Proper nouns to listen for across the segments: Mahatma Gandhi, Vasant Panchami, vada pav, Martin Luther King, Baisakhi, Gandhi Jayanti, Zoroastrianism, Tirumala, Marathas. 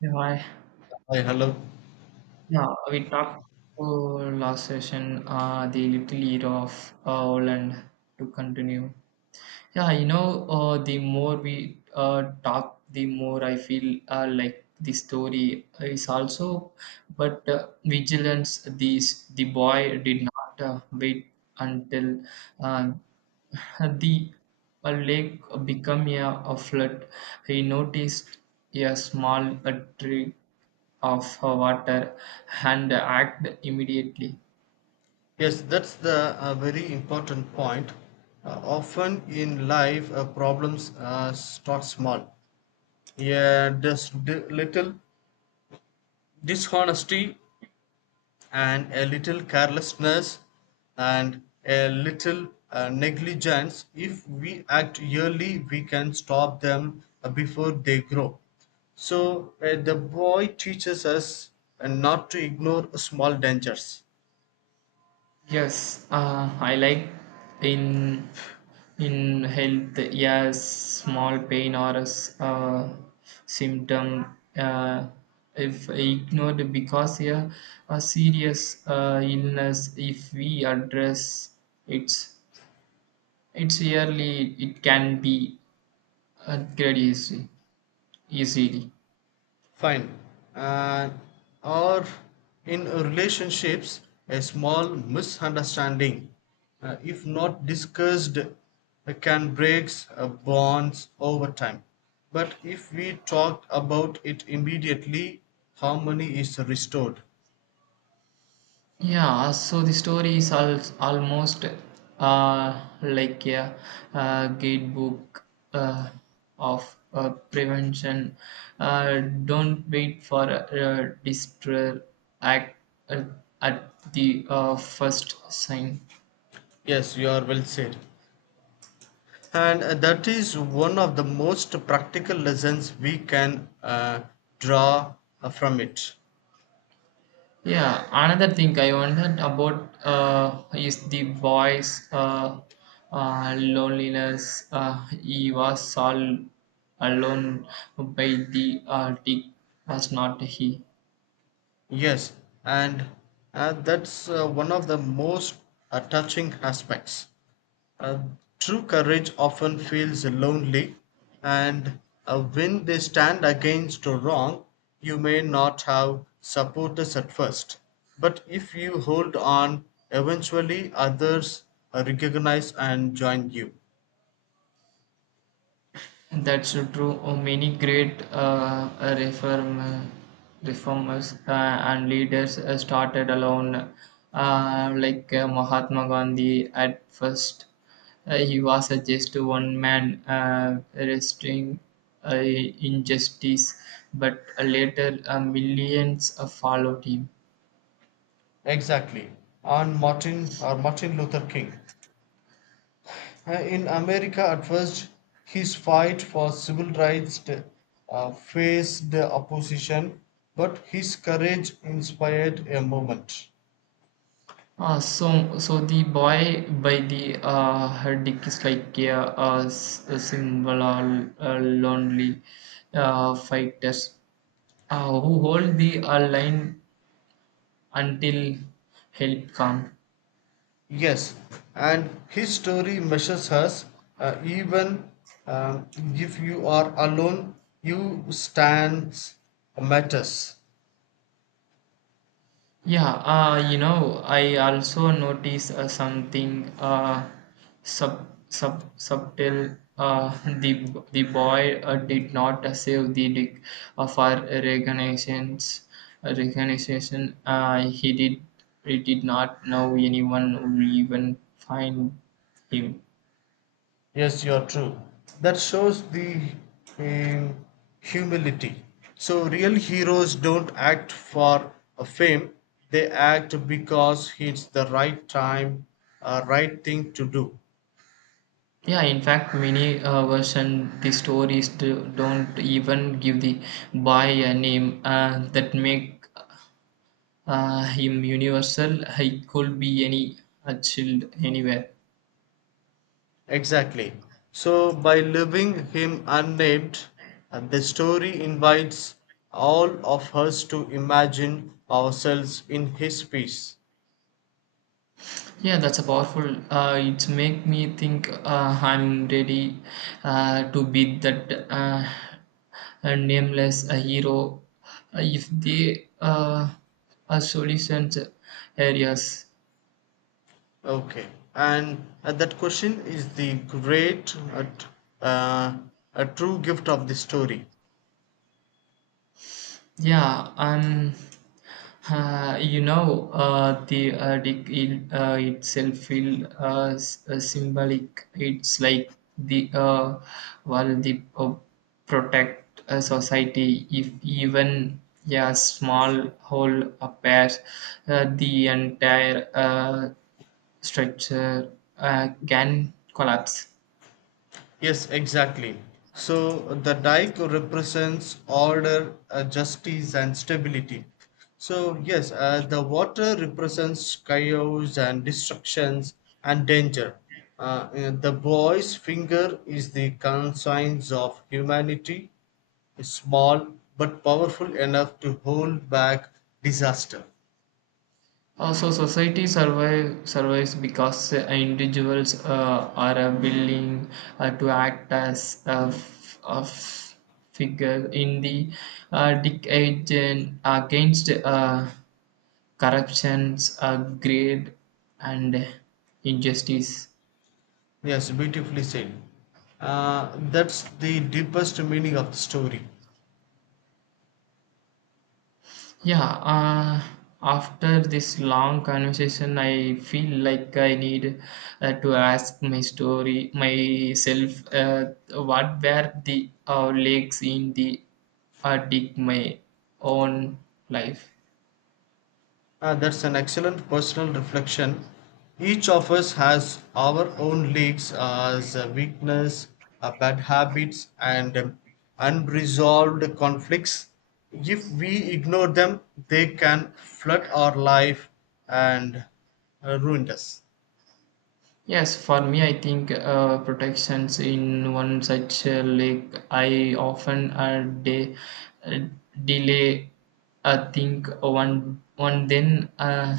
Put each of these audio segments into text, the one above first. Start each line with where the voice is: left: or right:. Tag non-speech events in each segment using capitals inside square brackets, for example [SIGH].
right: Yeah, I-
left: Hi, hello.
right: yeah, we talked oh, last session, the little hero of Holland to continue. The more we talk, the more I feel like the story is also, but vigilance. These the boy did not wait until uh, the a lake became a flood. He noticed a small trickle of water and acted immediately.
left: Yes, that's the very important point. Often in life, problems start small. Yeah, just little dishonesty and a little carelessness and a little negligence. If we act early, we can stop them before they grow. So the boy teaches us not to ignore small dangers.
right: Yes, I like in in health. Yes, small pain or a symptom, uh, if ignored because yeah, a serious illness if we address it. It's yearly, it can be upgraded easily.
left: Fine. Uh, or in relationships, a small misunderstanding, if not discussed, can break bonds over time. But if we talk about it immediately, harmony is restored.
right: Yeah, so the story is almost like a guidebook, uh, of prevention. Don't wait for a distress act uh, at the first sign.
left: Yes, you are well said. And that is one of the most practical lessons we can draw from it.
right: Yeah, another thing I wondered about is the boy's loneliness. He was all alone by the dick, was not he?
left: Yes, and that's one of the most touching aspects. Uh, True courage often feels lonely, and when they stand against a wrong, you may not have supporters at first. But if you hold on, eventually others recognize and join you.
right: That's so true. Oh, many great reform, reformers and leaders started alone, like Mahatma Gandhi. At first, he was a just one man resisting injustice, but later millions followed him.
left: Exactly. On Martin or Martin Luther King, in America at first, his fight for civil rights faced opposition, but his courage inspired a movement.
right: So the boy by the her dick is like a symbol of lonely fighters who hold the line until help comes.
left: Yes, and his story measures us. Even um, if you are alone, you stands matters.
right: I also notice something subtle. [LAUGHS] The boy did not save the dick of our recognitions. Recognition. He did not know anyone who even find him.
left: Yes, you are true. That shows the um, humility. So real heroes don't act for a fame, they act because it's the right time, right thing to do.
right: Yeah, in fact, many version the stories don't even give the boy a name that make. I'm universal. I could be any a child anywhere.
left: Exactly. So, by leaving him unnamed, the story invites all of us to imagine ourselves in his piece.
right: Yeah, that's a powerful. It's make me think. I'm ready to be that a nameless hero. If they are solutions areas.
left: Okay, and that question is the great, uh, a true gift of the story.
right: Yeah, the addict itself feel symbolic. It's like the while the protect society. If even yeah, small hole appears, the entire structure can collapse.
left: Yes, exactly. So the dike represents order, justice, and stability. So yes, the water represents chaos and destructions and danger. The boy's finger is the conscience of humanity, small but powerful enough to hold back disaster.
right: Also, survives because individuals are willing to act as a figure in the decade and against corruptions, greed, and injustice.
left: Yes, beautifully said. That's the deepest meaning of the story.
right: Yeah, after this long conversation, I feel like I need to ask my story myself. What were the legs in the dig my own life?
left: That's an excellent personal reflection. Each of us has our own leaks as a weakness, bad habits, and unresolved conflicts. If we ignore them, they can flood our life and ruin us.
right: Yes, for me, I think protections in one such lake. I often uh, delay. I think one then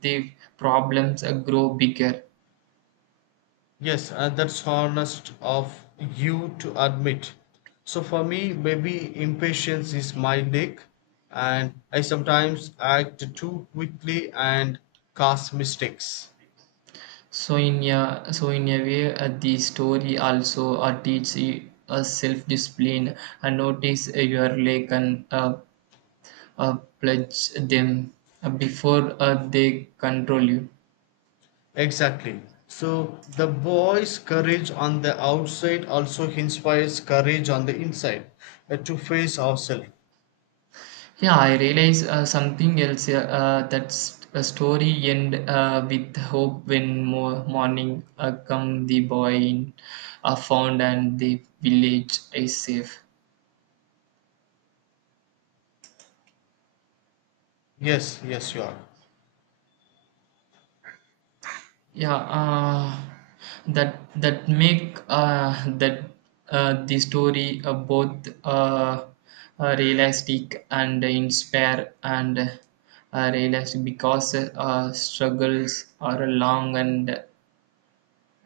right: the problems grow bigger.
left: Yes, and that's honest of you to admit. So for me, maybe impatience is my nick, and I sometimes act too quickly and cause mistakes.
right: So in a way, the story also teaches you a self discipline. Notice your lake and pledge them before they control you.
left: Exactly. So the boy's courage on the outside also inspires courage on the inside to face ourselves.
right: Yeah, I realize something else. A story end with hope when more morning come the boy in are found and the village is safe.
left: Yes, yes, you are.
right: Yeah, that make that the story both realistic and inspire and realistic because struggles are long and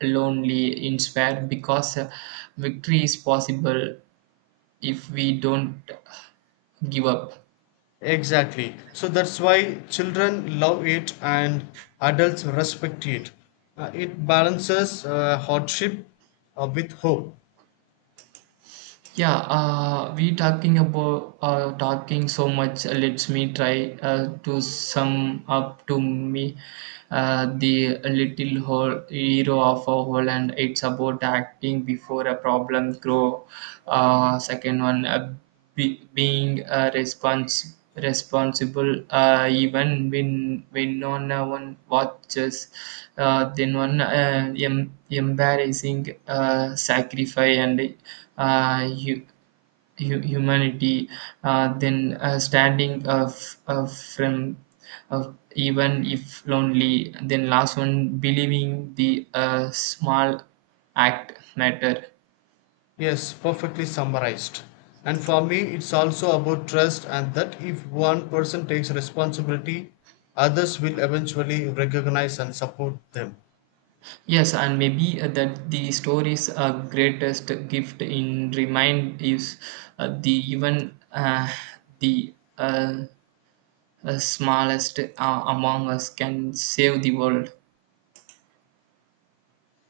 right: lonely, inspired because victory is possible if we don't give up.
left: Exactly. So that's why children love it and adults respect it. It balances hardship with hope.
right: Yeah, we talking about talking so much. Let's me try to sum up to me, the little whole hero of a whole, and it's about acting before a problem grow. Second one, being responsible even when no one watches. Then one, embarrassing sacrifice and you humanity, then standing of from of even if lonely, then last one believing the small act matter.
left: Yes, perfectly summarized. And for me, it's also about trust, and that if one person takes responsibility, others will eventually recognize and support them.
right: Yes, and maybe that the story's greatest gift in remind is the even the smallest among us can save the world.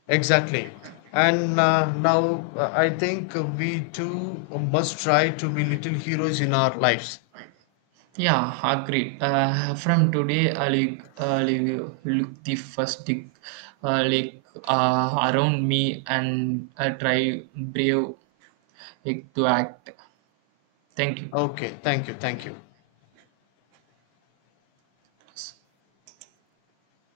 left: Exactly. And now I think we too must try to be little heroes in our lives.
right: Yeah, agreed. From today, I'll look the first dig, like around me and try brave to act. Thank you.
left: Okay, thank you, thank you.